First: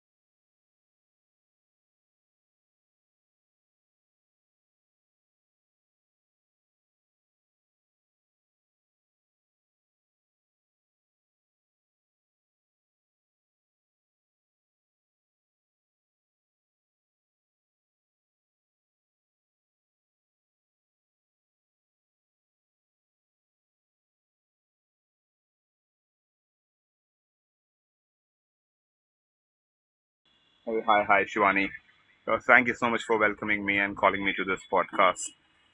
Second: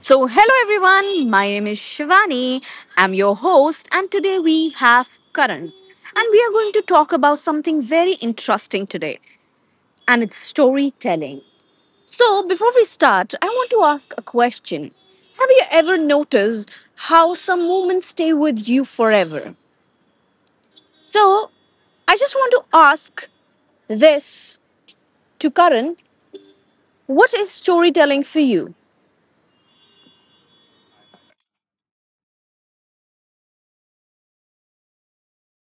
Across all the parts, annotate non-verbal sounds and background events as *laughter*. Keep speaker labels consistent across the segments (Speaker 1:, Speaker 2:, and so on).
Speaker 1: So, hello everyone, my name is Shivani, I'm your host, and today we have Karan. And we are going to talk about something very interesting today, and it's storytelling. So, before we start, I want to ask a question. Have you ever noticed how some moments stay with you forever? So, I just want to ask this to Karan, what is storytelling for you?
Speaker 2: Oh, hi, Shivani. Thank you so much for welcoming me and calling me to this podcast.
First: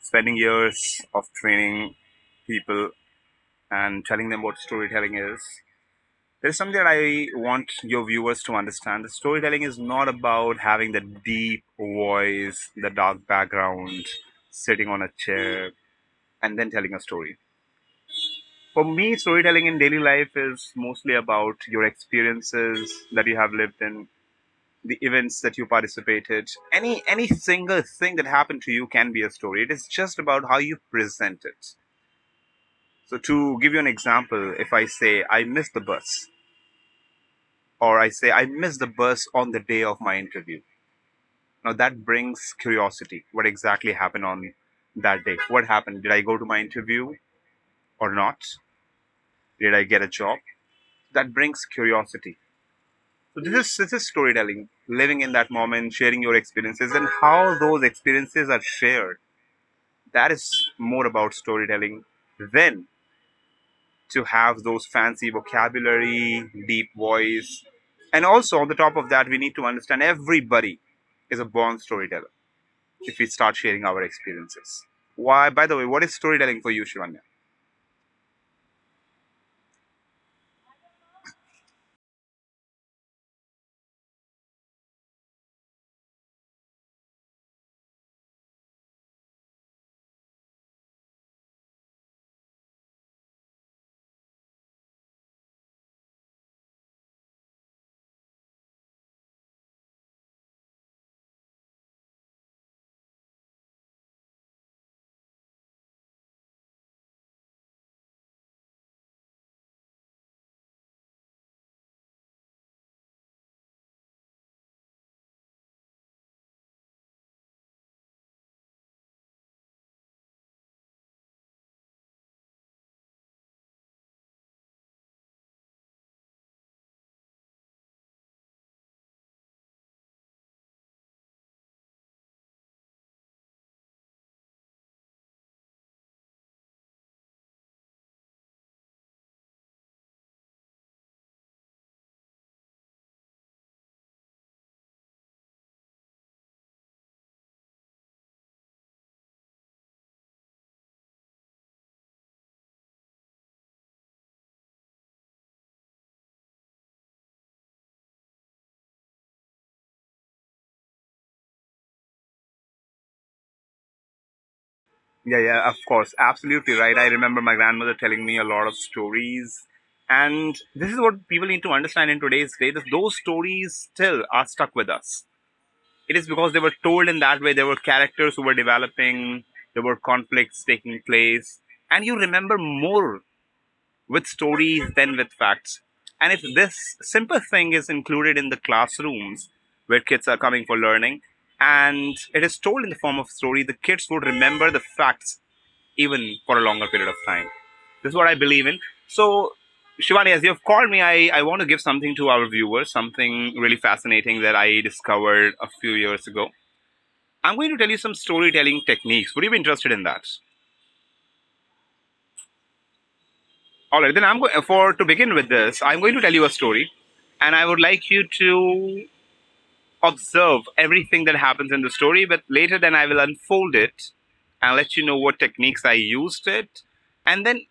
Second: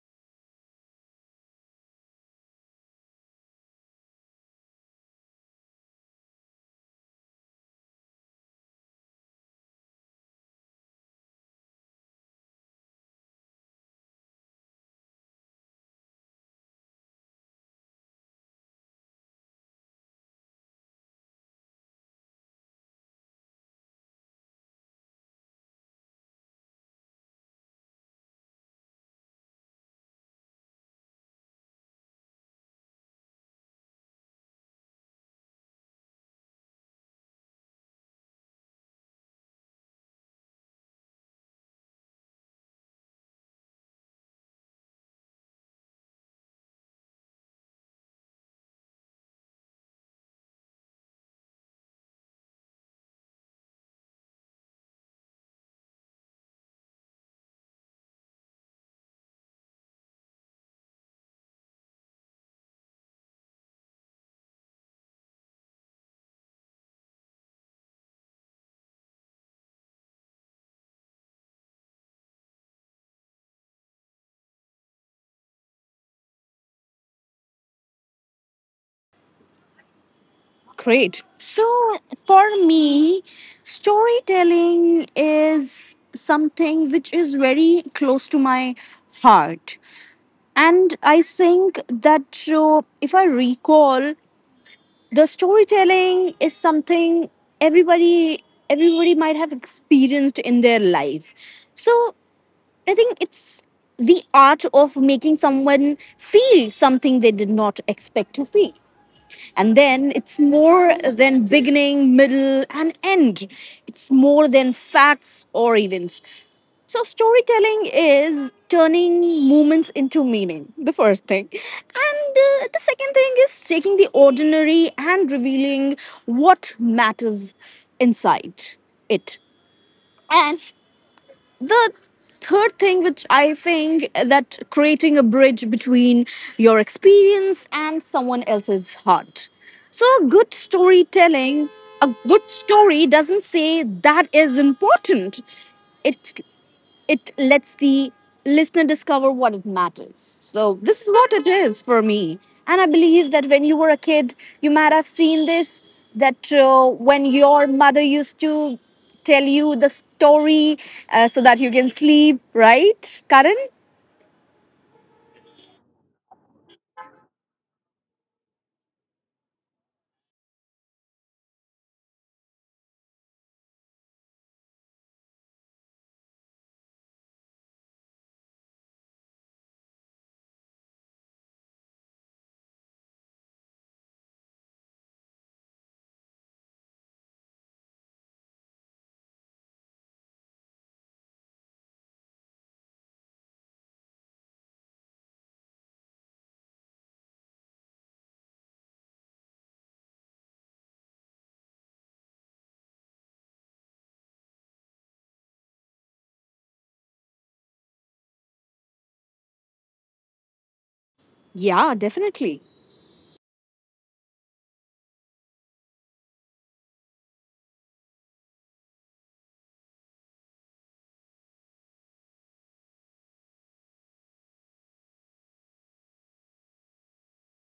Speaker 2: Spending years of training people and telling them what storytelling is. There's something that I want your viewers to understand. The storytelling is not about having the deep voice, the dark background, sitting on a chair, and then telling a story. For me, storytelling in daily life is mostly about your experiences that you have lived in, the events that you participated, any single thing that happened to you can be a story. It is just about how you present it. So to give you an example, if I say I missed the bus, or I say I missed the bus on the day of my interview, now that brings curiosity. What exactly happened on that day? What happened? Did I go to my interview or not? Did I get a job? That brings curiosity. So this is storytelling, living in that moment, sharing your experiences and how those experiences are shared. That is more about storytelling than to have those fancy vocabulary, deep voice. And also, on the top of that, we need to understand everybody is a born storyteller if we start sharing our experiences. Why, by the way, what is storytelling for you, Shivanya?
Speaker 1: Great. So, for me, storytelling is something which is very close to my heart. And I think that if I recall, the storytelling is something everybody everybody might have experienced in their life. So, I think it's the art of making someone feel something they did not expect to feel. And then it's more than beginning, middle, and end. It's more than facts or events. So, storytelling is turning moments into meaning, *laughs* the first thing. And the second thing is taking the ordinary and revealing what matters inside it. And the third thing which I think that creating a bridge between your experience and someone else's heart. So a good storytelling, a good story doesn't say that is important, it it lets the listener discover what it matters. So this is what it is for me. And I believe that when you were a kid, you might have seen this. That when your mother used to tell you the story, so that you can sleep, right, Karan?
Speaker 2: Yeah, yeah, of course. Absolutely right. I remember my grandmother telling me a lot of stories. And this is what people need to understand in today's day, that those stories still are stuck with us. It is because they were told in that way. There were characters who were developing. There were conflicts taking place, and you remember more with stories than with facts. And if this simple thing is included in the classrooms where kids are coming for learning, and it is told in the form of story, the kids would remember the facts even for a longer period of time. This is what I believe in. So, Shivani, as you have called me, I want to give something to our viewers, something really fascinating that I discovered a few years ago. I'm going to tell you some storytelling techniques. Would you be interested in that?
Speaker 1: Yeah, definitely.
Speaker 2: All right, then I'm going for to begin with this. I'm going to tell you a story, and I would like you to observe everything that happens in the story. But later, then I will unfold it and let you know what techniques I used it, and then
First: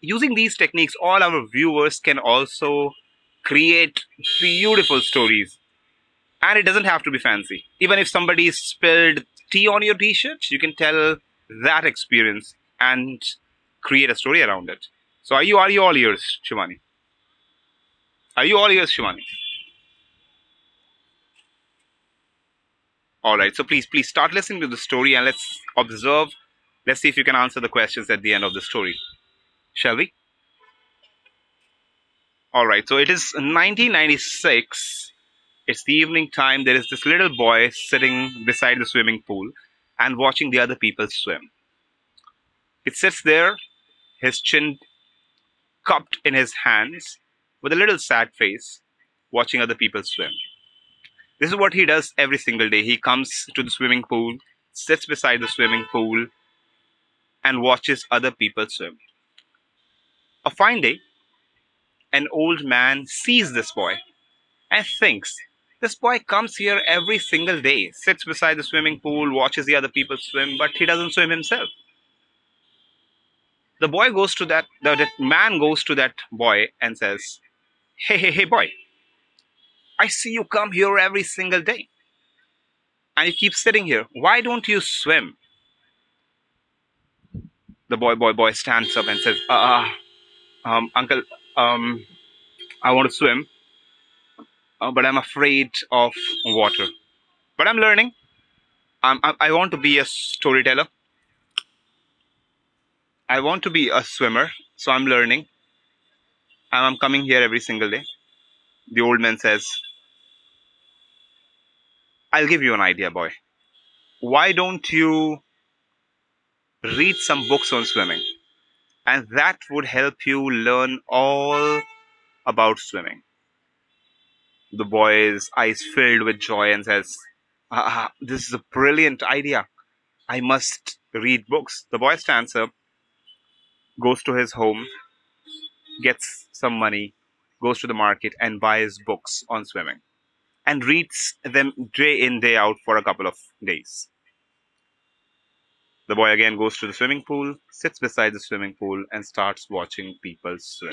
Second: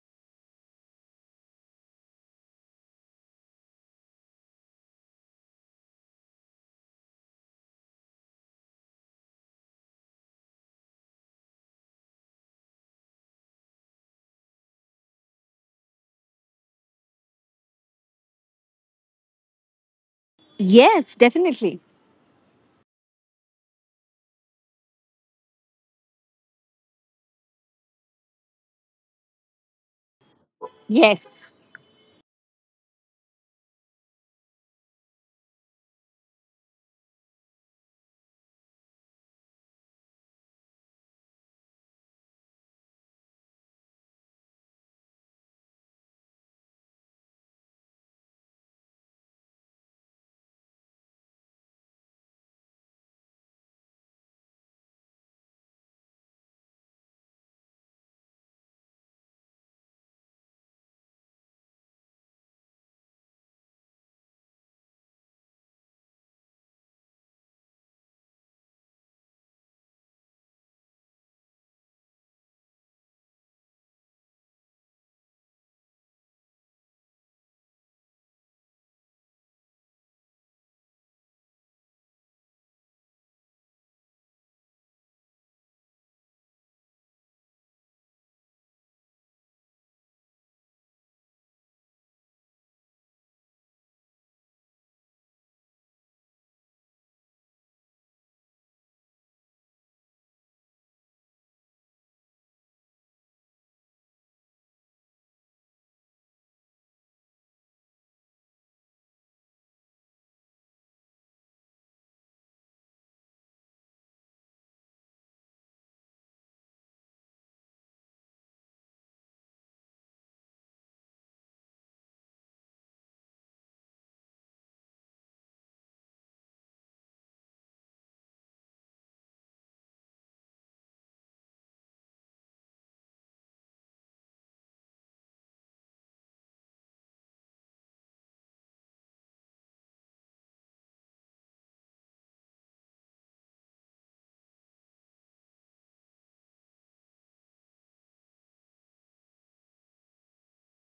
Speaker 2: using these techniques, all our viewers can also create beautiful stories. And it doesn't have to be fancy. Even if somebody spilled tea on your t shirt, you can tell that experience and create a story around it. So are you all ears, Shivani? Are you all ears, Shivani?
Speaker 1: Yes, definitely.
Speaker 2: Alright, so please start listening to the story and let's observe. Let's see if you can answer the questions at the end of the story. Shall we?
Speaker 1: Yes.
Speaker 2: Alright, so it is 1996. It's the evening time. There is this little boy sitting beside the swimming pool and watching the other people swim. It sits there, his chin cupped in his hands, with a little sad face, watching other people swim. This is what he does every single day. He comes to the swimming pool, sits beside the swimming pool, and watches other people swim. A fine day, an old man sees this boy and thinks, "This boy comes here every single day, sits beside the swimming pool, watches the other people swim, but he doesn't swim himself." The boy goes to that, the, That man goes to that boy and says, Hey, boy, I see you come here every single day and you keep sitting here. Why don't you swim?" The boy stands up and says, Uncle, um, I want to swim, but I'm afraid of water. But I'm learning. I want to be a storyteller. I want to be a swimmer. So I'm learning. And I'm coming here every single day." The old man says, "I'll give you an idea, boy. Why don't you read some books on swimming? And that would help you learn all about swimming." The boy's eyes filled with joy and says, This is a brilliant idea. I must read books." The boy stands up, goes to his home, gets some money, goes to the market, and buys books on swimming and reads them day in, day out for a couple of days. The boy again goes to the swimming pool, sits beside the swimming pool, and starts watching people swim.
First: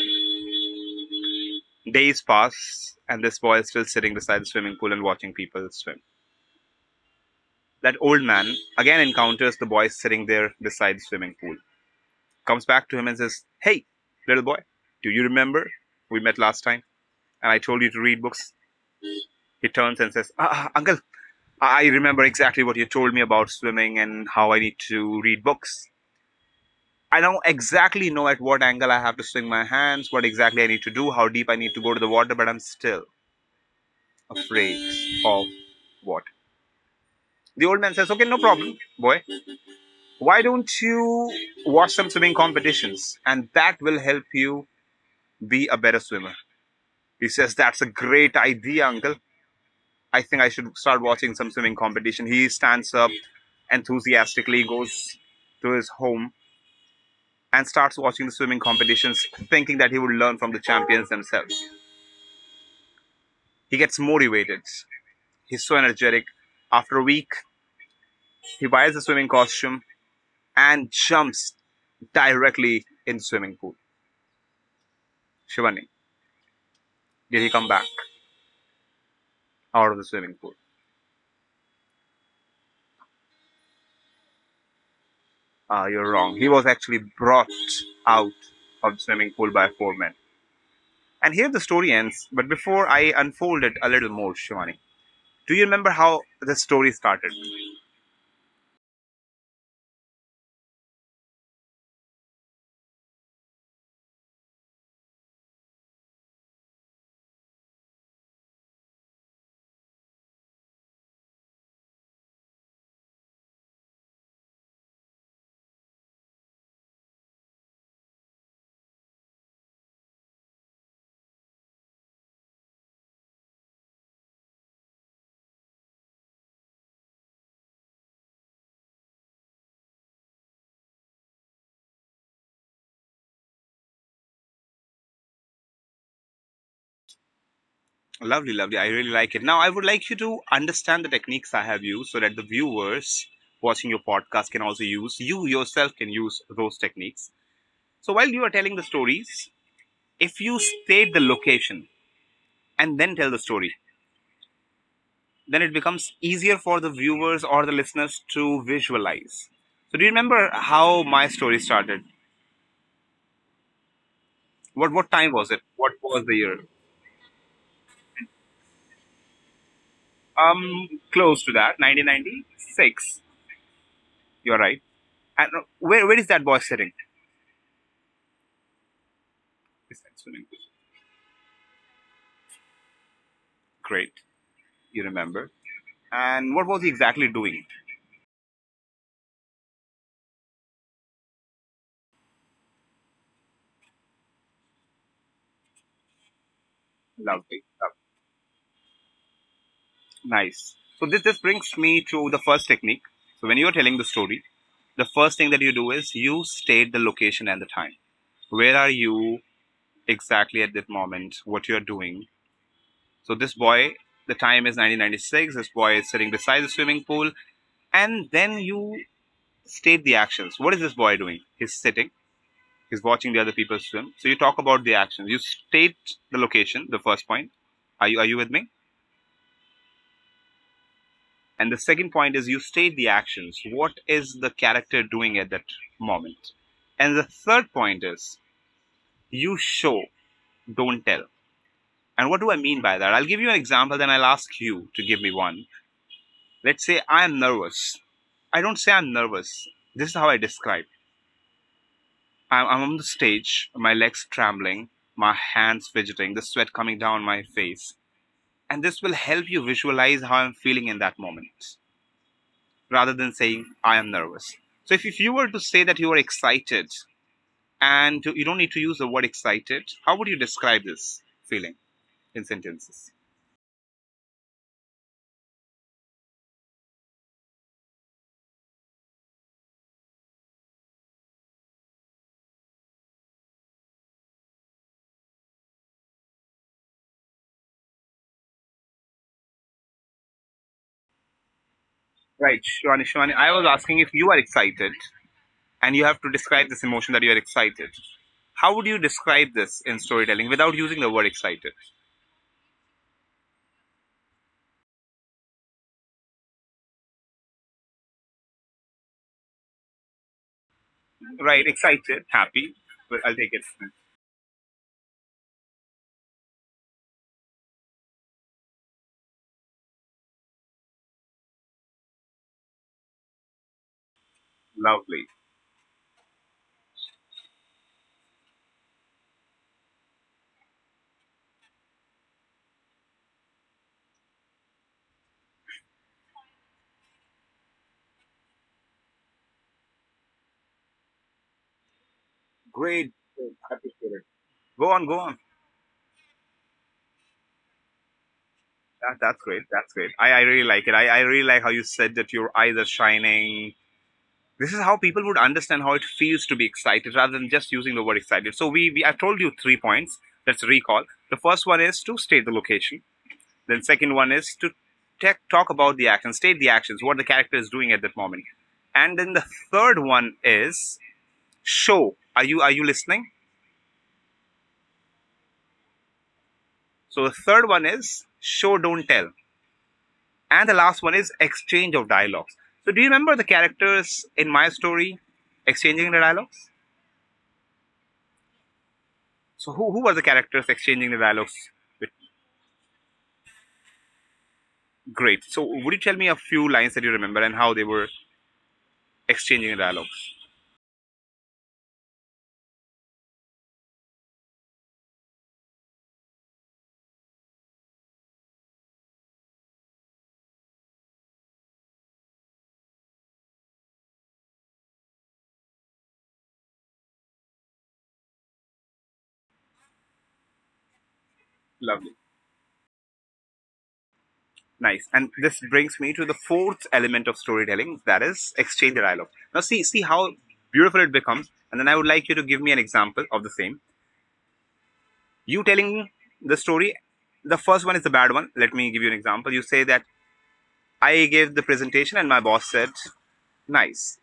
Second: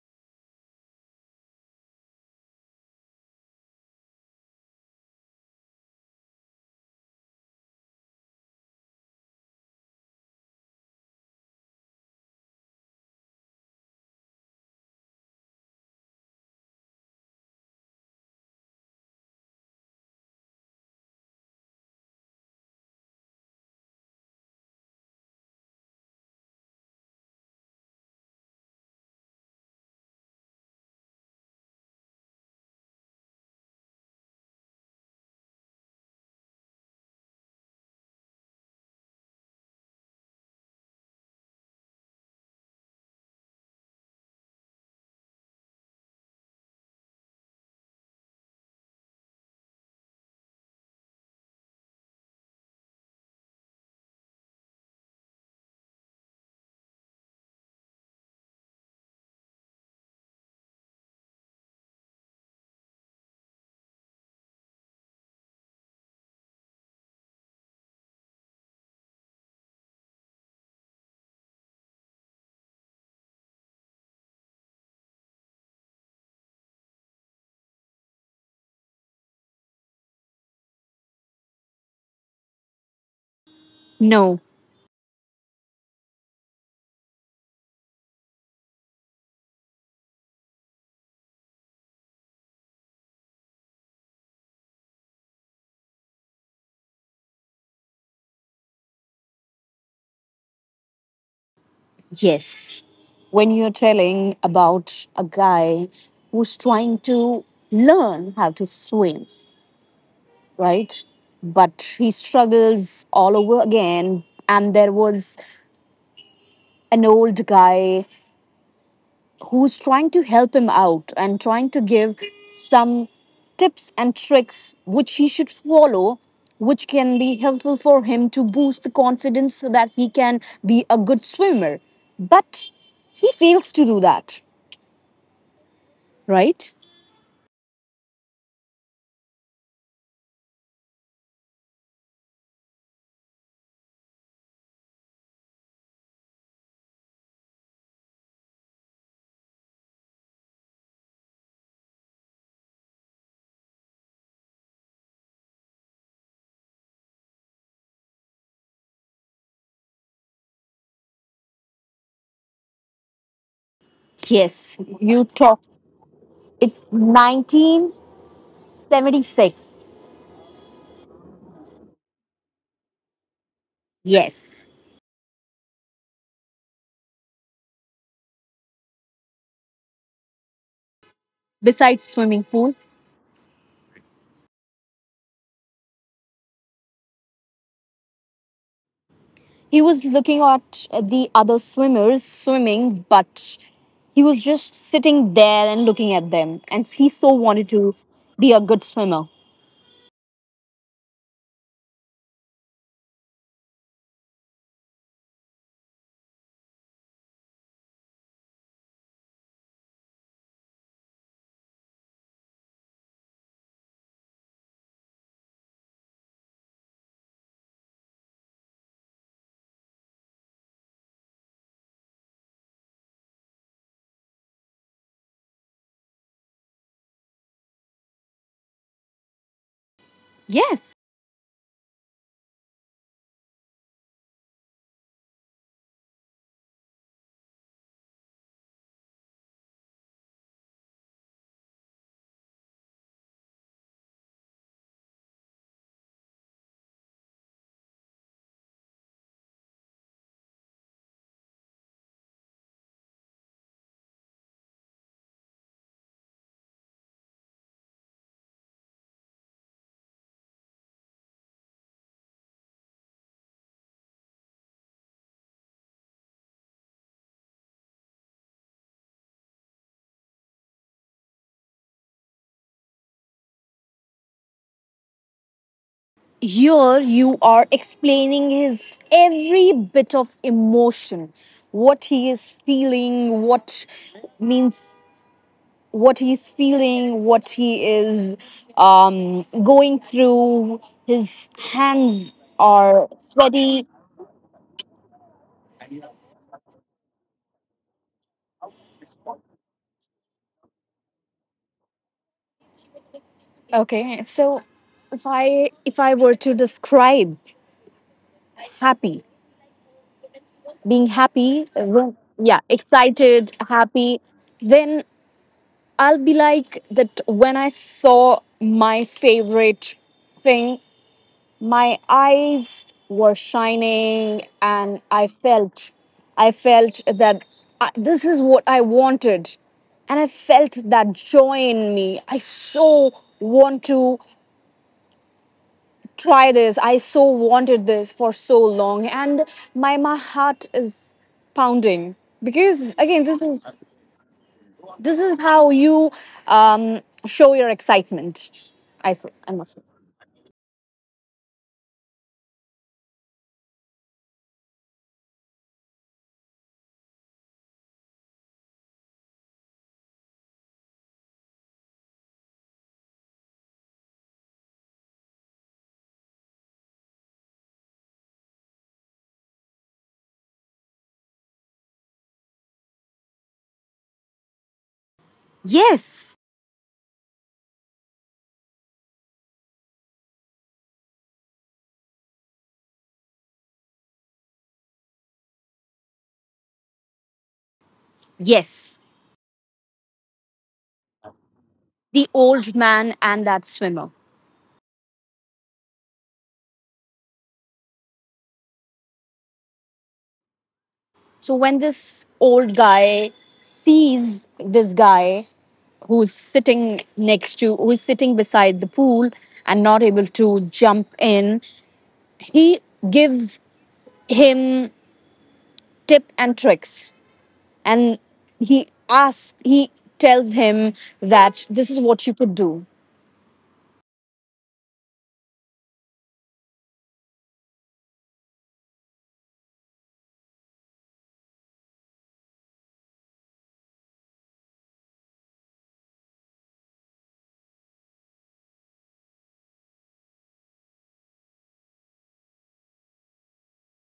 Speaker 2: Days pass, and this boy is still sitting beside the swimming pool and watching people swim. That old man again encounters the boy sitting there beside the swimming pool, comes back to him and says, "Hey, little boy, do you remember we met last time and I told you to read books?" He turns and says, Uncle, I remember exactly what you told me about swimming and how I need to read books. I now exactly know at what angle I have to swing my hands, what exactly I need to do, how deep I need to go to the water, but I'm still afraid of what?" The old man says, "Okay, no problem, boy. Why don't you watch some swimming competitions and that will help you be a better swimmer?" He says, "That's a great idea, uncle. I think I should start watching some swimming competition." He stands up enthusiastically, goes to his home and starts watching the swimming competitions, thinking that he would learn from the champions themselves. He gets motivated. He's so energetic. After a week, he buys a swimming costume and jumps directly in the swimming pool. Shivani, did he come back out of the swimming pool?
Speaker 1: No.
Speaker 2: You're wrong. He was actually brought out of the swimming pool by four men. And here the story ends. But before I unfold it a little more, Shivani, do you remember how the story started?
Speaker 1: Yes. When you're telling about a guy who's trying to learn how to swim, right? But he struggles all over again. And there was an old guy who's trying to help him out and trying to give some tips and tricks which he should follow, which can be helpful for him to boost the confidence so that he can be a good swimmer. But he fails to do that, right?
Speaker 2: Lovely, lovely. I really like it. Now, I would like you to understand the techniques I have used so that the viewers watching your podcast can also use, you yourself can use those techniques. So while you are telling the stories, if you state the location and then tell the story, then it becomes easier for the viewers or the listeners to visualize. So, do you remember how my story started? What
Speaker 1: Yes,
Speaker 2: what time
Speaker 1: you
Speaker 2: was it?
Speaker 1: talk.
Speaker 2: What was the year?
Speaker 1: It's 1976.
Speaker 2: Close to that, 1996. You're
Speaker 1: Yes.
Speaker 2: right. And where is that boy sitting? Is that swimming pool?
Speaker 1: Besides swimming pool.
Speaker 2: Great, you remember. And what was he exactly doing?
Speaker 1: He was looking at the other swimmers swimming, but he was just sitting there and looking at them. And he so
Speaker 2: Lovely,
Speaker 1: wanted
Speaker 2: lovely.
Speaker 1: to be a good swimmer.
Speaker 2: Nice. So this brings me to the first technique. So when you're telling the story, the first thing that you do is you state the location and the time. Where are you? Exactly at that moment what you're doing. So this boy, the time is 1996. This boy is sitting beside the swimming pool, and then you state the actions. What is this boy doing? He's sitting. He's watching the other people swim. So you talk about the actions. You state the location. The first point. Are you with me?
Speaker 1: Yes.
Speaker 2: And the second point is you state the actions. What is the character doing at that moment? And the third point is you show, don't tell. And what do I mean by that? I'll give you an example, then I'll ask you to give me one. Let's say I am nervous. I don't say I'm nervous. This is how I describe. I'm on the stage, my legs trembling, my hands fidgeting, the sweat coming down my face. And this will help you visualize how I'm feeling in that moment rather than saying I am nervous. So if you were to say that you are excited and you don't need to use the word excited, how would you describe this feeling in sentences?
Speaker 1: Here you are explaining his every bit of emotion, what he is feeling, means what he is feeling, what he is going through. His hands
Speaker 2: Right,
Speaker 1: are
Speaker 2: Shivani, I was
Speaker 1: sweaty.
Speaker 2: asking if you are excited and you have to describe this emotion that you are excited. How would you describe this in storytelling without using the word excited?
Speaker 1: Okay, so if I were to describe happy, being
Speaker 2: Right,
Speaker 1: happy,
Speaker 2: excited,
Speaker 1: yeah,
Speaker 2: happy. Well, I'll take
Speaker 1: excited,
Speaker 2: it.
Speaker 1: happy, then I'll be like that when I saw my favorite thing, my eyes were shining and
Speaker 2: Lovely.
Speaker 1: I felt. I felt that this is what I wanted and I felt that joy in me. I so want to try this. I so wanted this for so long, and my heart is pounding because
Speaker 2: Great.
Speaker 1: again, this is
Speaker 2: Happy spirit. Go on, go
Speaker 1: this
Speaker 2: on.
Speaker 1: is how you show your excitement.
Speaker 2: That's
Speaker 1: I
Speaker 2: great.
Speaker 1: must say.
Speaker 2: That's great. I really like it. I really like how you said that your eyes are shining. This is how people would understand how it feels to be excited rather than just using the word excited. So we I told you three points. Let's recall. The first one is to state the location. Then second one is to talk about the action, state the actions, what the character is doing at that moment. And then the third one is show. Are you listening?
Speaker 1: Yes,
Speaker 2: So the third one is show, don't tell. And the last one is exchange of dialogues. So do you remember the characters in my story exchanging the dialogues?
Speaker 1: yes,
Speaker 2: So who were the characters exchanging the dialogues with?
Speaker 1: the old man and that swimmer.
Speaker 2: Great. So would you tell me a few lines that you remember and how they were exchanging the dialogues?
Speaker 1: So when this old guy sees this guy who's sitting next to, who's sitting beside the pool and not able to jump in, he gives him tip and tricks, and he tells him that this is
Speaker 2: Lovely.
Speaker 1: what you could do.
Speaker 2: Nice. And this brings me to the fourth element of storytelling, that is exchange the dialogue. Now see how beautiful it becomes, and then I would like you to give me an example of the same. You telling the story, the first one is the bad one. Let me give you an example. You say that I gave the presentation and my boss said nice.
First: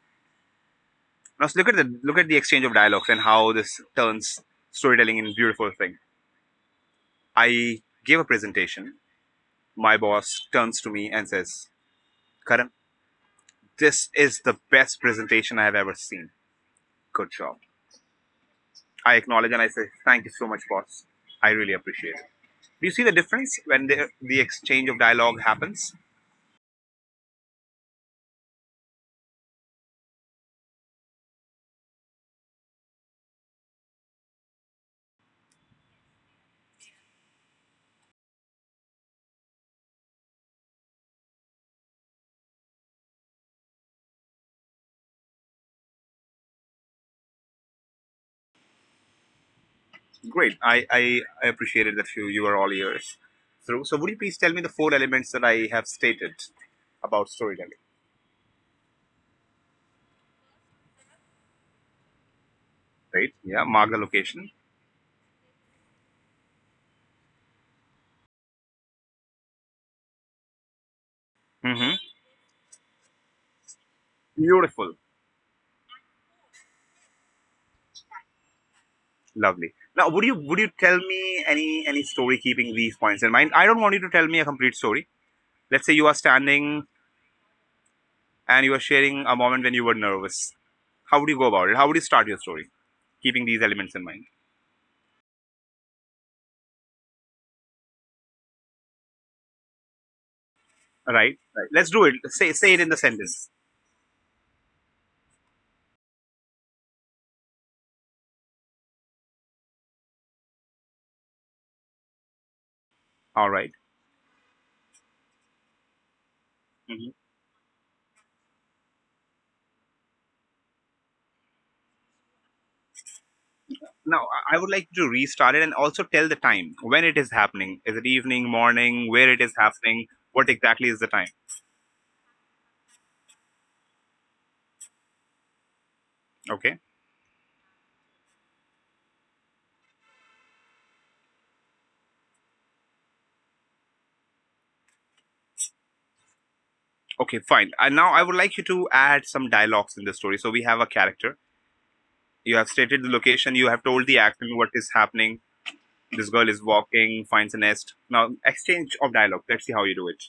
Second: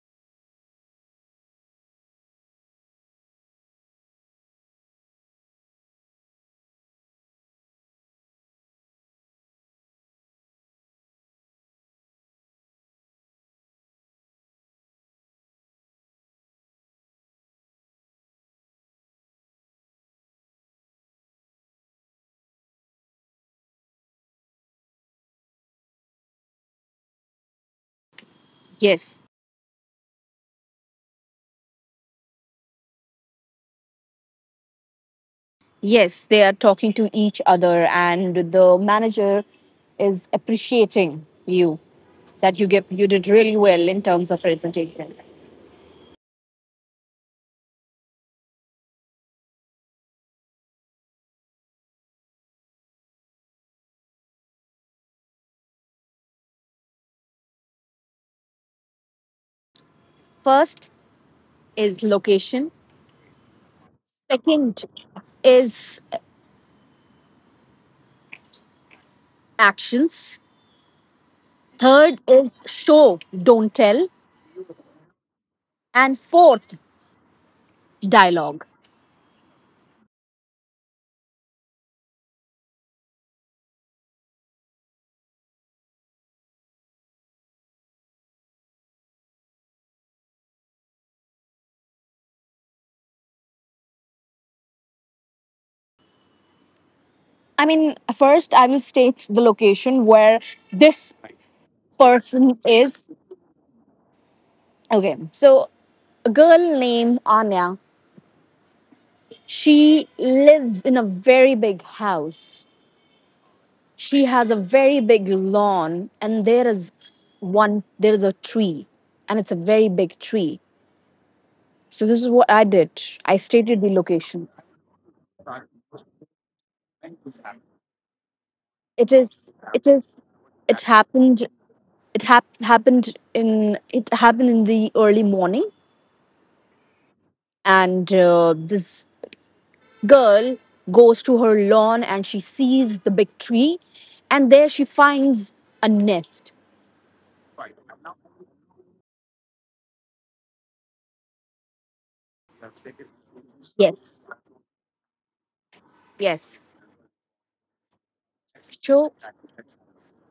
Speaker 2: Now look at the exchange of dialogues and how this turns storytelling in a beautiful thing. I gave a presentation. My boss turns to me and says, Karan, this is the best presentation I have ever seen. Good job. I acknowledge and I say thank you so much, boss. I really appreciate it. Do you see the difference when the exchange of dialogue happens?
Speaker 1: Yes, yes, they are talking to each other and the manager is appreciating you that you did really well in terms of presentation.
Speaker 2: Great. I appreciated that you were all ears. So would you please tell me the four elements that I have stated about storytelling?
Speaker 1: First is location,
Speaker 2: Right? Yeah. Mark the location.
Speaker 1: second is actions,
Speaker 2: Hmm.
Speaker 1: third is show, don't tell,
Speaker 2: Beautiful.
Speaker 1: and fourth dialogue.
Speaker 2: Lovely. Now, would you tell me any story keeping these points in mind? I don't want you to tell me a complete story. Let's say you are standing and you are sharing a moment when you were nervous. How would you go about it? How would you start your story, keeping these elements in mind?
Speaker 1: I mean, first I will state the location where this
Speaker 2: All right, right. Let's do it. Say
Speaker 1: person
Speaker 2: say it in the
Speaker 1: is.
Speaker 2: sentence.
Speaker 1: Okay, so a girl named Anya, she lives in a very big house.
Speaker 2: All right.
Speaker 1: She has a very big lawn, and there is
Speaker 2: Mhm.
Speaker 1: one, there is a tree, and it's a very big tree. So this is what I did. I stated the
Speaker 2: Now
Speaker 1: location.
Speaker 2: I would like to restart it and also tell the time when it is happening. Is it evening, morning?
Speaker 1: It
Speaker 2: Where it
Speaker 1: is,
Speaker 2: is
Speaker 1: it
Speaker 2: happening?
Speaker 1: is,
Speaker 2: What
Speaker 1: it
Speaker 2: exactly is the time?
Speaker 1: happened. It happened in the early morning,
Speaker 2: Okay.
Speaker 1: and this girl goes to her lawn and she sees the big tree, and there she finds a nest.
Speaker 2: Okay. Fine. And now I would like you to add some dialogues in the story. So we have a character. You have stated the location. You have told the
Speaker 1: Yes,
Speaker 2: action what is happening. This girl
Speaker 1: yes,
Speaker 2: is walking, finds a nest. Now exchange
Speaker 1: so
Speaker 2: of dialogue. Let's see how you do it.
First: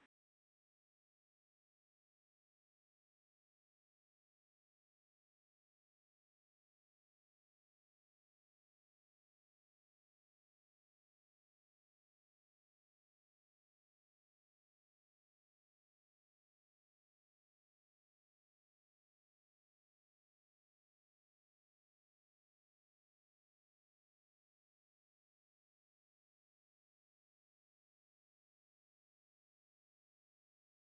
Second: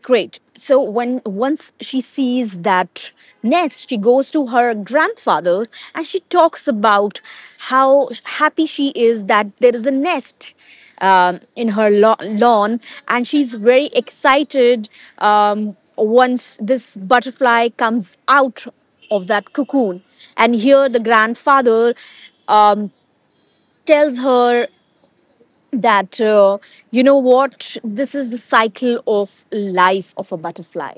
Speaker 1: great. So when once she sees that nest, she goes to her grandfather and she talks about how happy she is that there is a nest in her lawn, and she's very excited once this butterfly comes out of that cocoon. And here the grandfather um, tells her that you know what, this is the cycle of life of a butterfly.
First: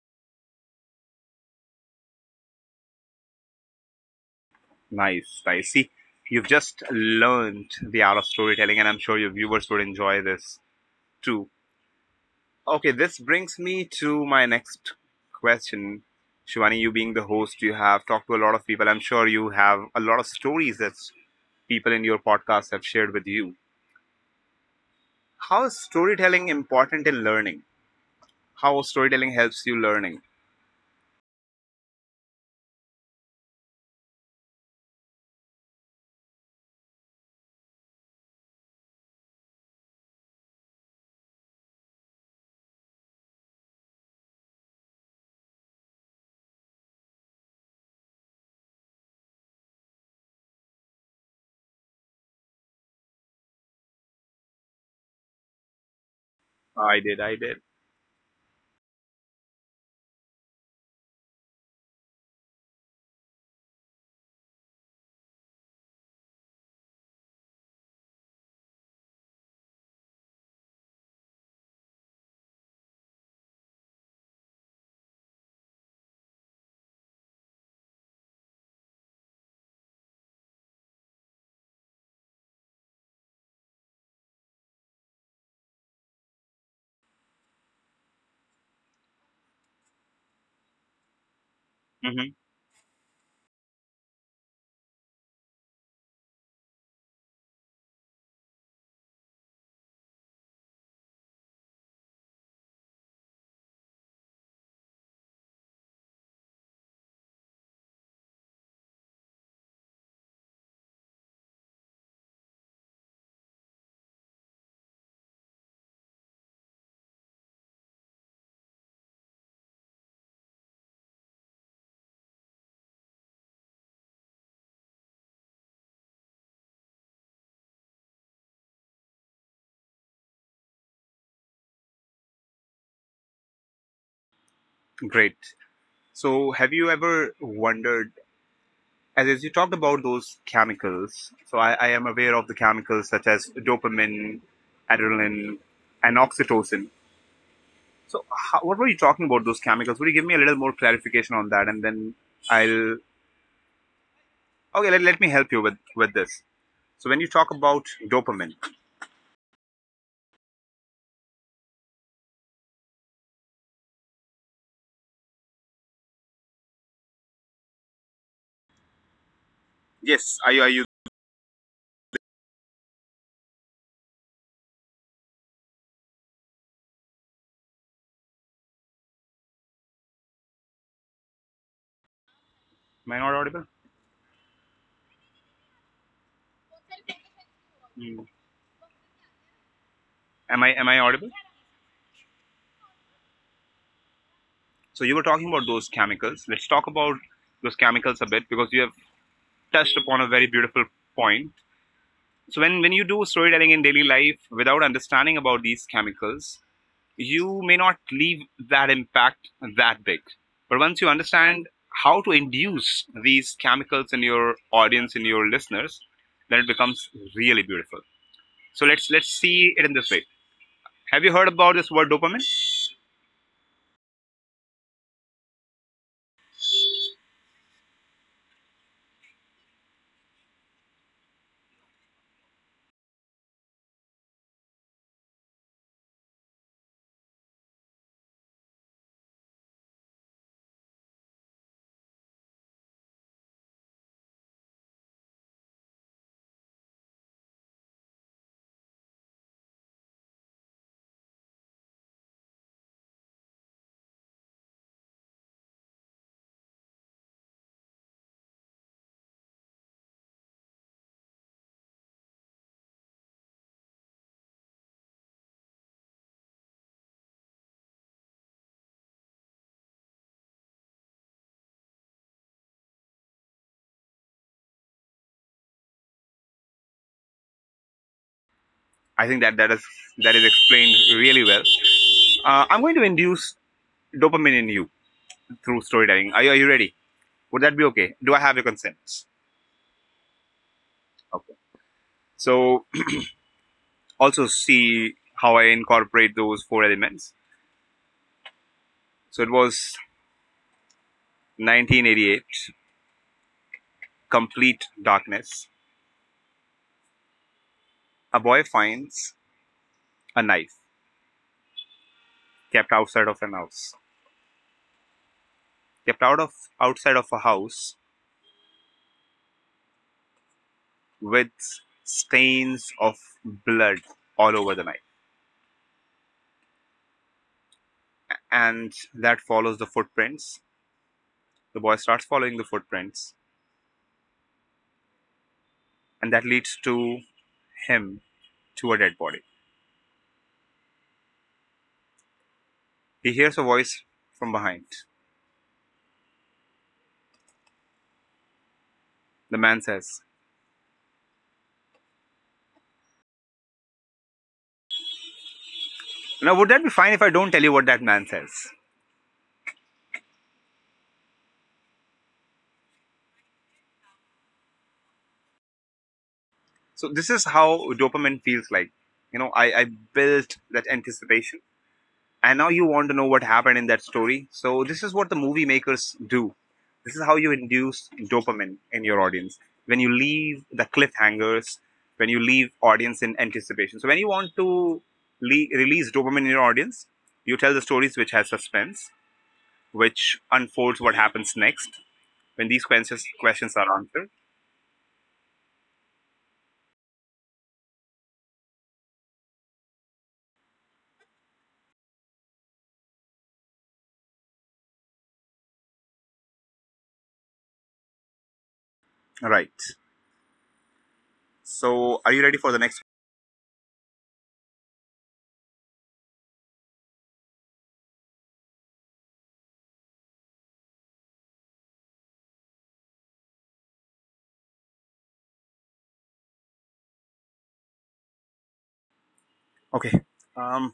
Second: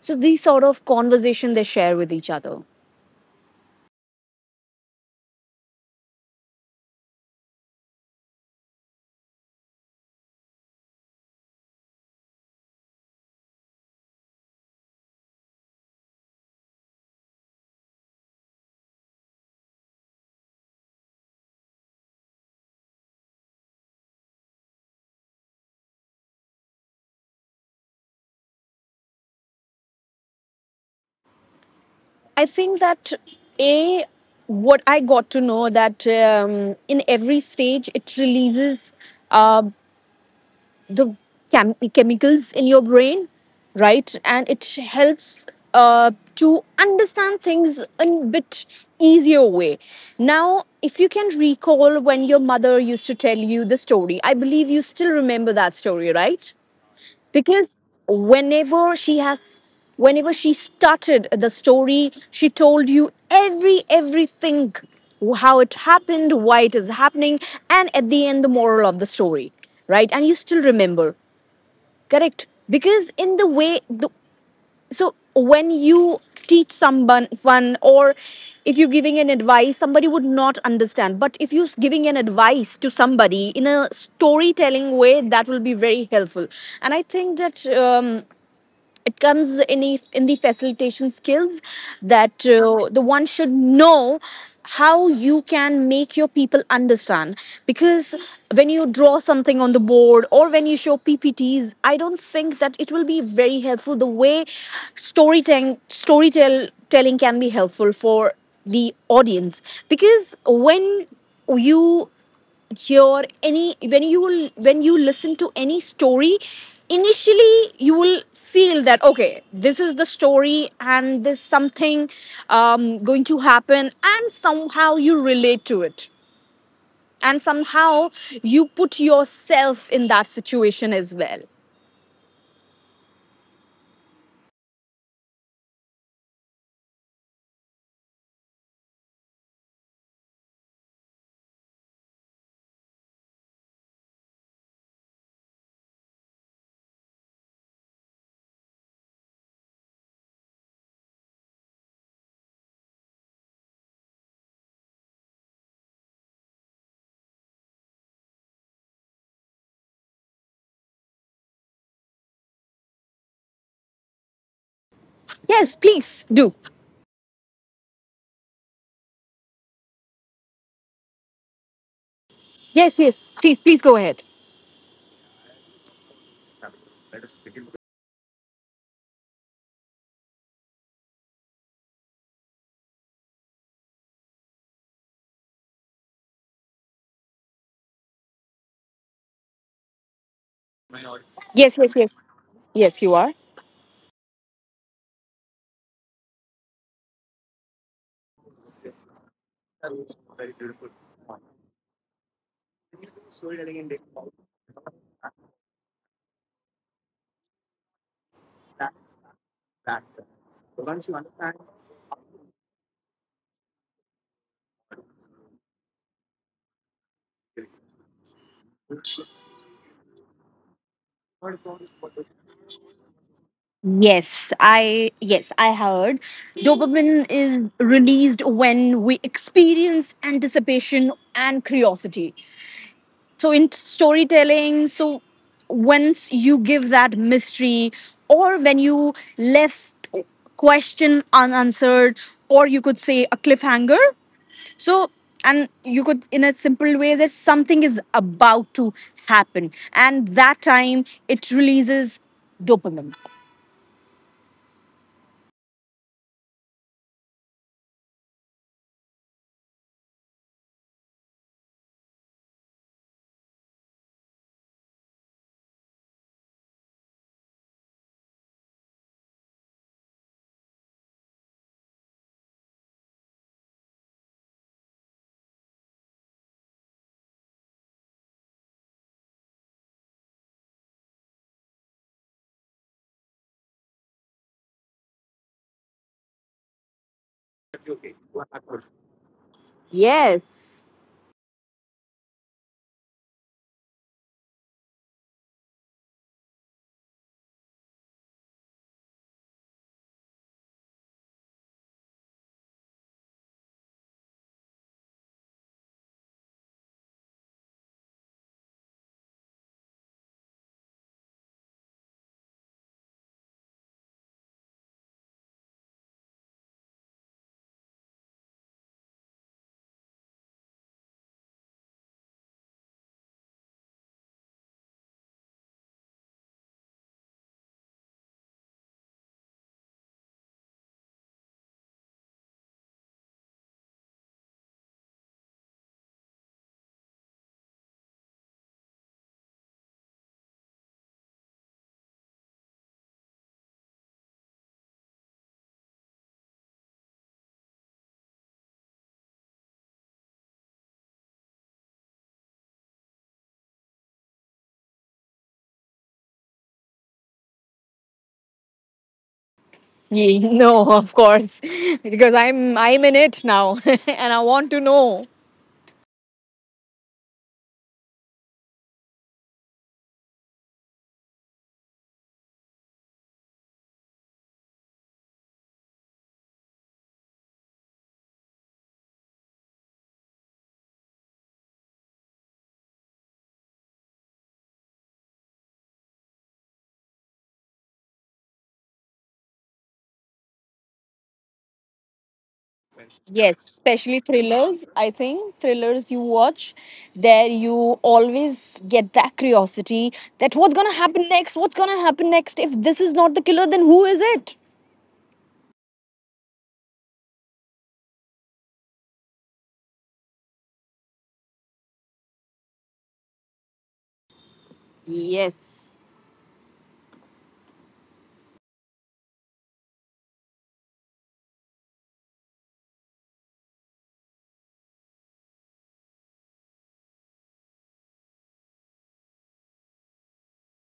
Speaker 1: So these sort of conversation they share with each other.
Speaker 2: Nice, nice. See, you've just learned the art of storytelling, and I'm sure your viewers would enjoy this too. Okay, this brings me to my next question. Shivani, you being the host, you have talked to a lot of people. I'm sure you have a lot of stories that people in your podcast have shared with you. How is storytelling important in learning? How storytelling helps you learning?
Speaker 1: I think that a what I got to know that in every stage it releases uh, the chemicals in your brain, right? And it helps to understand things in a bit easier way. Now, if you can recall when your mother used to tell you the story, I believe you still remember that story, right?
Speaker 2: I did.
Speaker 1: Because whenever she has whenever she started the story, she told you everything, how it happened, why it is happening, and at the end the moral of the story, right? And you still remember. Correct. Because in the way, so when you teach someone one or if you're giving an advice, somebody would not understand. But if you're giving an advice to somebody in a storytelling way, that will be very helpful. And I think that it comes in in the facilitation skills,
Speaker 2: Hmm.
Speaker 1: that the one should know how you can make your people understand. Because when you draw something on the board or when you show ppts, I don't think that it will be very helpful the way storytelling can be helpful for the audience. Because when you hear any, when you listen to any story, initially you will feel that okay, this is the story and there's something going to happen, and somehow you relate to it, and somehow you put yourself in that situation as well.
Speaker 2: Great. So, have you ever wondered, as you talked about those chemicals, so I am aware of the chemicals such as dopamine, adrenaline, and oxytocin. So, how, what were you talking about those chemicals? Would you give me a little more clarification on that, and then I'll okay. Let, let me help you with this. So, when you talk about dopamine,
Speaker 1: Yes, please do.
Speaker 2: yes, are you? Are you?
Speaker 1: Yes, yes, please, please go ahead.
Speaker 2: Am I not audible? Mm. Am I audible?
Speaker 1: Yes, yes, yes, yes, you are.
Speaker 2: So you were talking about those chemicals. Let's talk about those chemicals a bit because you have touched upon a very beautiful point. So when you do storytelling in daily life without understanding about these chemicals, you may not leave that impact that big. But once you understand how to induce these chemicals in your audience, in your listeners, then it becomes really beautiful. So let's see it in this way. Have you heard about this word dopamine?
Speaker 1: Yes, I, yes, I heard. Dopamine is released when we experience anticipation and curiosity. So in storytelling, so once you give that mystery or when you left question unanswered, or you could say a cliffhanger. So, and you could in a simple way that something is about to happen, and that time it releases dopamine.
Speaker 2: I think that that is explained really well. I'm going to induce dopamine in you through storytelling. Are you, are you ready? Would that be okay? Do I have your consent?
Speaker 1: Yes.
Speaker 2: Okay. So also see how I incorporate those four elements. So it was 1988, complete darkness. A boy finds a knife kept outside of an house, kept out of outside of a house with stains of blood all over the knife, and that follows the footprints. The boy starts following the footprints, and that leads to him to a dead body. He hears a voice from behind. The man says, "Now, would that be fine if I don't tell you what that man says?"
Speaker 1: Ye- *laughs* No, of course, *laughs* because I'm in it now, *laughs* and I want to know.
Speaker 2: So this is how dopamine feels like. You know, I built that anticipation. And now you want to know what happened in that story. So this is what the movie makers do. This is how you induce dopamine in your audience. When you leave the cliffhangers, when you leave audience in anticipation. So when you want to release dopamine in your audience, you tell the stories which has suspense, which unfolds what happens next, when these questions
Speaker 1: Yes,
Speaker 2: questions are
Speaker 1: especially
Speaker 2: answered.
Speaker 1: thrillers. I think thrillers you watch, there you always get that curiosity that what's gonna happen next? What's gonna happen next? If this is not the killer, then who is it?
Speaker 2: Right. So are you ready for the next?
Speaker 1: Yes,
Speaker 2: Okay. Um,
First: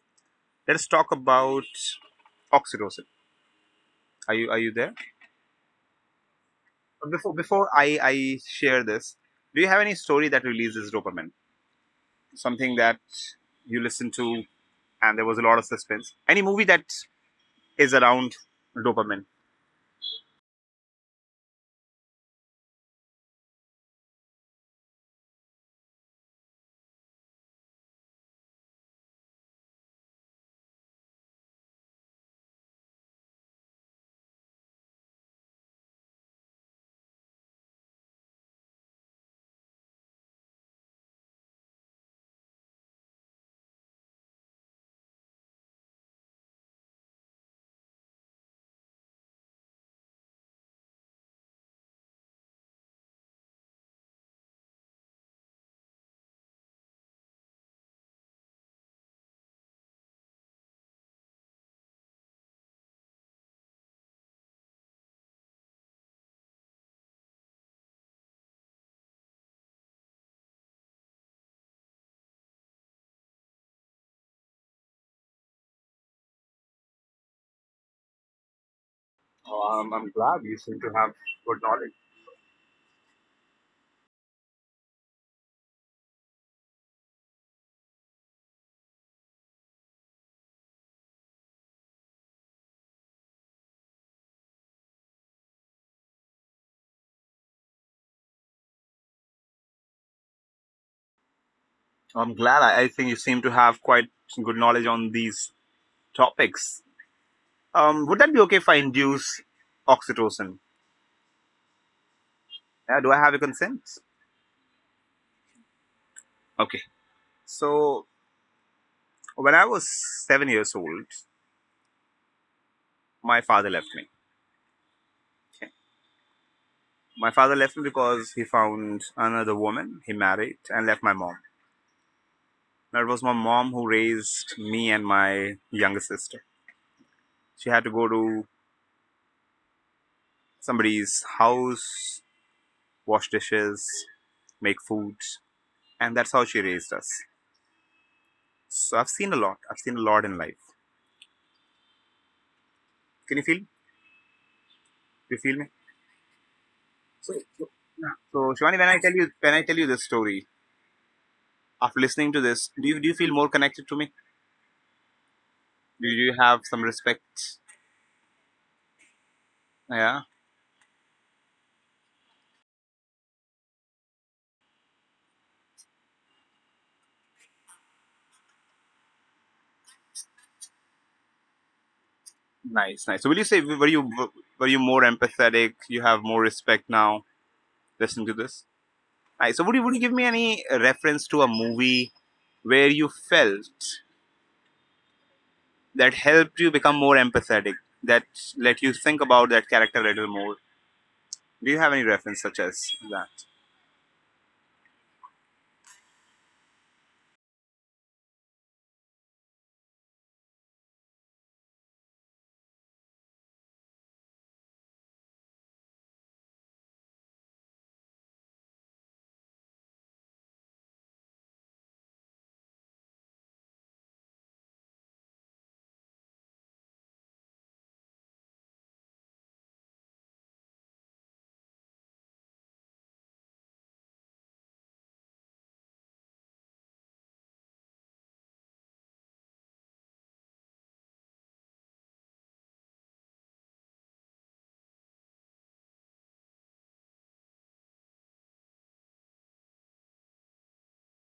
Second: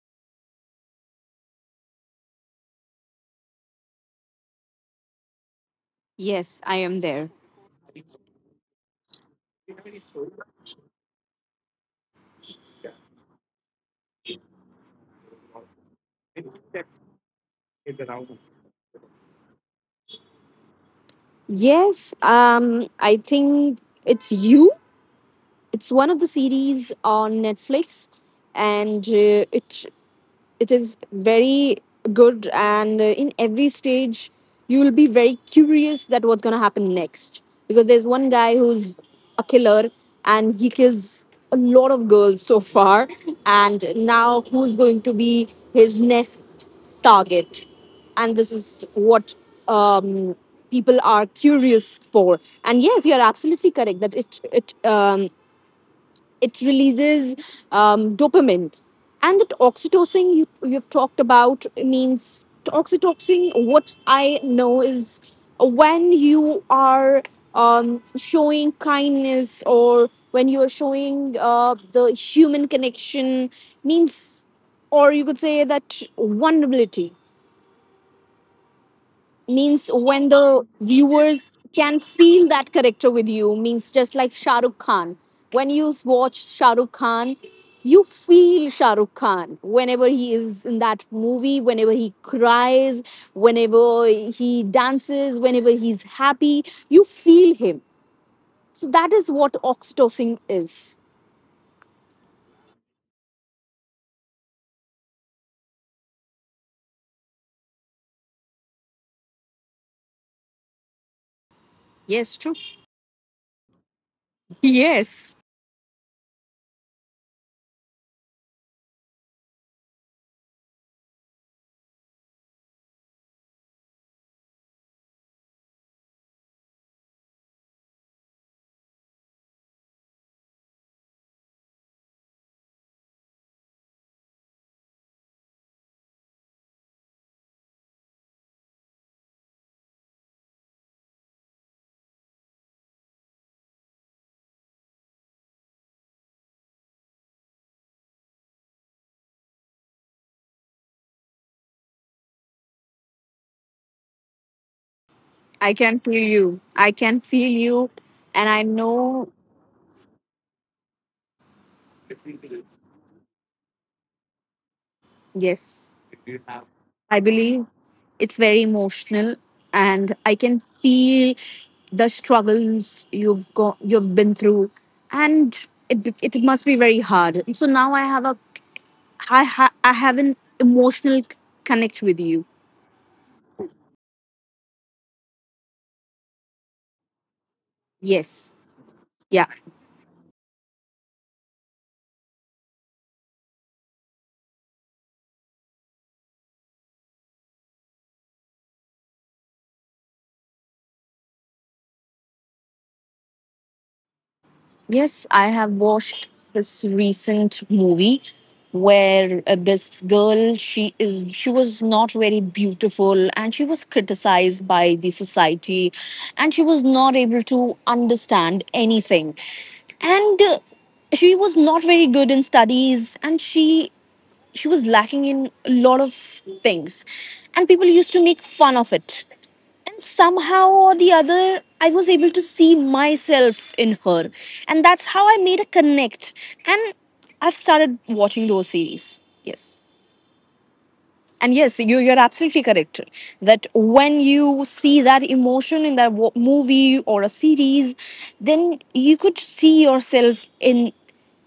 Speaker 2: let's talk about oxytocin. Are you there?
Speaker 1: yes, I am there.
Speaker 2: Before I share this, do you have any story that releases dopamine? Something that you listened to and there was a lot of suspense. Any movie that is around dopamine?
Speaker 1: Yes, I think it's you. It's one of the series on Netflix, and it is very good, and in every stage you will be very curious that what's going to happen next, because there's one guy who's a killer and he kills a lot of girls so far, and now who's going to be his next target. And this is what um, people are curious for. And yes, you're absolutely correct that it it releases dopamine. And that oxytocin you you've talked about, means oxytocin, what I know is when you are showing kindness, or when you are showing the human connection, means, or you could say that vulnerability,
Speaker 2: Oh,
Speaker 1: means
Speaker 2: I'm
Speaker 1: when
Speaker 2: glad you
Speaker 1: the
Speaker 2: seem to have
Speaker 1: viewers
Speaker 2: good knowledge.
Speaker 1: can feel that character with you, means just like Shah Rukh Khan. When you watch Shah Rukh Khan, you feel Shah Rukh Khan, whenever he is in that movie, whenever he cries, whenever he dances, whenever he's happy, you feel him. So that is what oxytocin is.
Speaker 2: I'm glad. I think you seem to have quite good knowledge on these topics. Would that be okay if I induce oxytocin?
Speaker 1: Yes, true.
Speaker 2: Yeah, do I have your consent?
Speaker 1: Yes.
Speaker 2: Okay. So when I was 7 years old, my father left me. Okay. My father left me because he found another woman, he married, and left my mom. Now, it was my mom who raised me and my younger sister. She had to go to somebody's house, wash dishes, make food, and that's how she raised us. So, I've seen a lot. I've seen a lot in life. Can you feel? Do you feel me?
Speaker 1: i can feel you i can
Speaker 2: So,
Speaker 1: feel you And
Speaker 2: so
Speaker 1: I
Speaker 2: Shivani, when I tell
Speaker 1: know.
Speaker 2: you, when I tell you this story, after listening to this, do you feel more connected to me?
Speaker 1: Yes.
Speaker 2: Do you have some
Speaker 1: I
Speaker 2: respect?
Speaker 1: believe it's very emotional, and
Speaker 2: Yeah.
Speaker 1: I can feel the struggles you've been through, and it must be very hard. So now I have a I ha- I have an emotional connect with you.
Speaker 2: Nice, nice. So will you say were you more empathetic? You have more respect now listening to
Speaker 1: Yes,
Speaker 2: this.
Speaker 1: yeah.
Speaker 2: Nice. So would you give me any reference to a movie where you felt that helped you become more empathetic, that let you think about that character a little more? Do you have any reference such as that?
Speaker 1: Yes, I have watched this recent movie where this girl, she was not very beautiful and she was criticized by the society, and she was not able to understand anything. And she was not very good in studies, and she was lacking in a lot of things, and people used to make fun of it. And somehow or the other, I was able to see myself in her, and that's how I made a connect. And I've started watching those series. Yes. And yes, you, you're absolutely correct that when you see that emotion in that movie or a series, then you could see yourself in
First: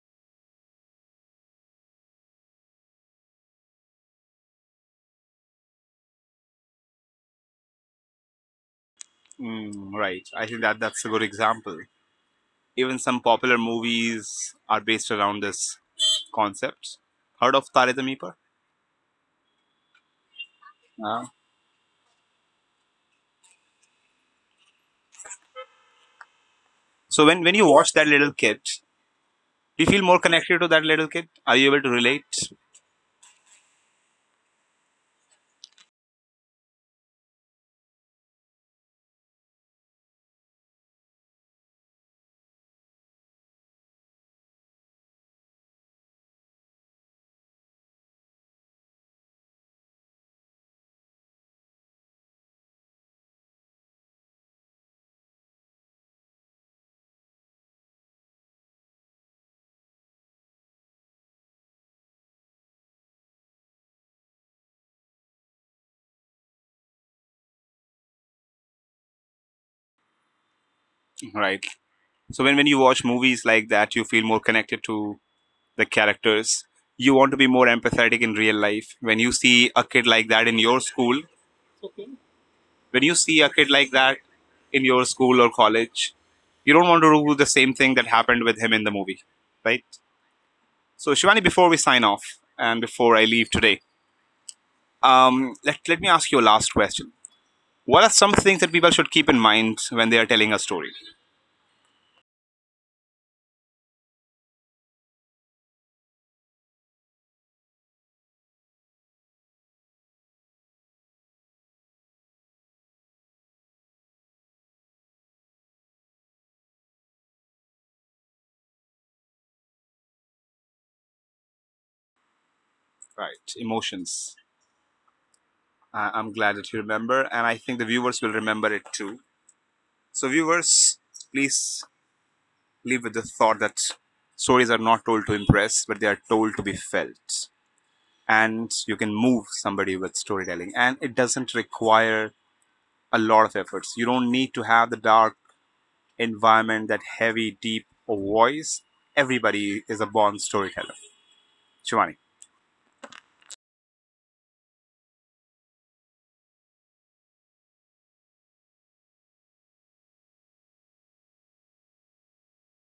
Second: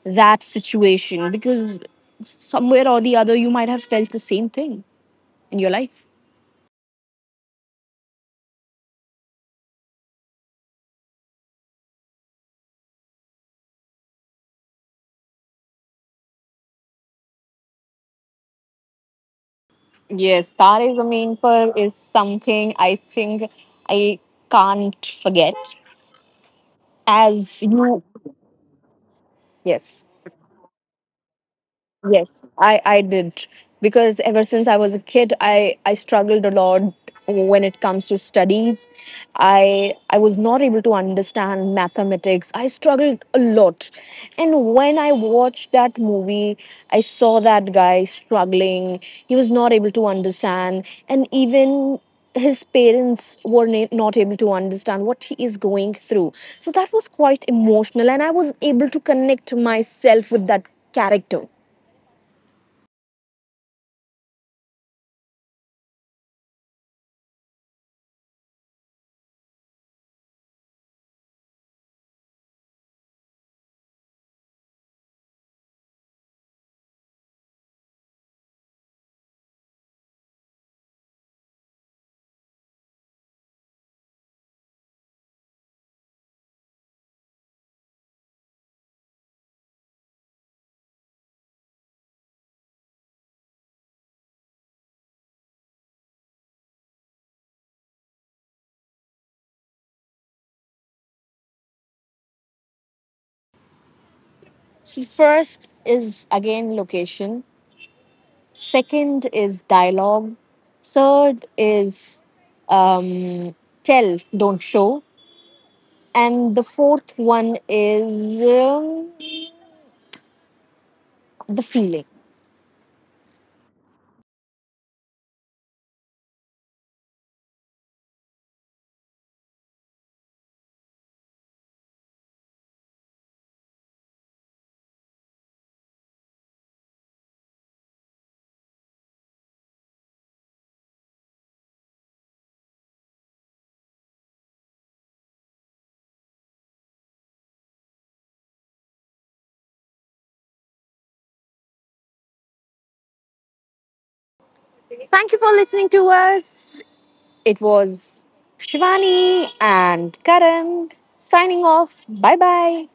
Speaker 1: that situation, because somewhere or the other you might have felt the same thing in your life.
Speaker 2: Mm, right. I think that that's a good example. Even some popular movies are based around this concept. Heard of Tare Zameen Par?
Speaker 1: Yes, Tare
Speaker 2: Uh,
Speaker 1: Zameen Par is something I think I can't forget.
Speaker 2: so when
Speaker 1: As
Speaker 2: you watch
Speaker 1: you.
Speaker 2: that little kid, do you feel
Speaker 1: Yes.
Speaker 2: more connected to that little kid? Are you able to relate?
Speaker 1: Yes, I did, because ever since I was a kid, I struggled a lot when it comes to studies. I was not able to understand mathematics. I struggled a lot. And when I watched that movie, I saw that guy struggling. He was not able to understand, and even his parents were not able to understand what he is going through. So that was quite emotional, and I was able to connect myself with that character.
Speaker 2: Right. So when you watch movies like that, you feel more connected to the characters. You want to be more empathetic in real life when you see a kid like that in your school, when you see a kid like that in your school or college, you don't want to do the same thing that happened with him in the movie, right? So Shivani, before we sign off and before I leave today, let, let me ask you a last question. What are some things that people should keep in mind when they are telling a story?
Speaker 1: So, first is again location. Second is dialogue. Third is um, tell, don't show. And the fourth one is the feeling.
Speaker 2: Right. Emotions. I- I'm glad that you remember, and I think the viewers will remember it too. So, viewers, please leave with the thought that stories are not told to impress, but they are told to be felt. And you can move somebody with storytelling, and it doesn't require a lot of efforts. You don't need to have the dark environment, that heavy, deep voice. Everybody is a born storyteller. Shivani.
Speaker 1: Thank you for listening to us. It was Shivani and Karan signing off. Bye bye.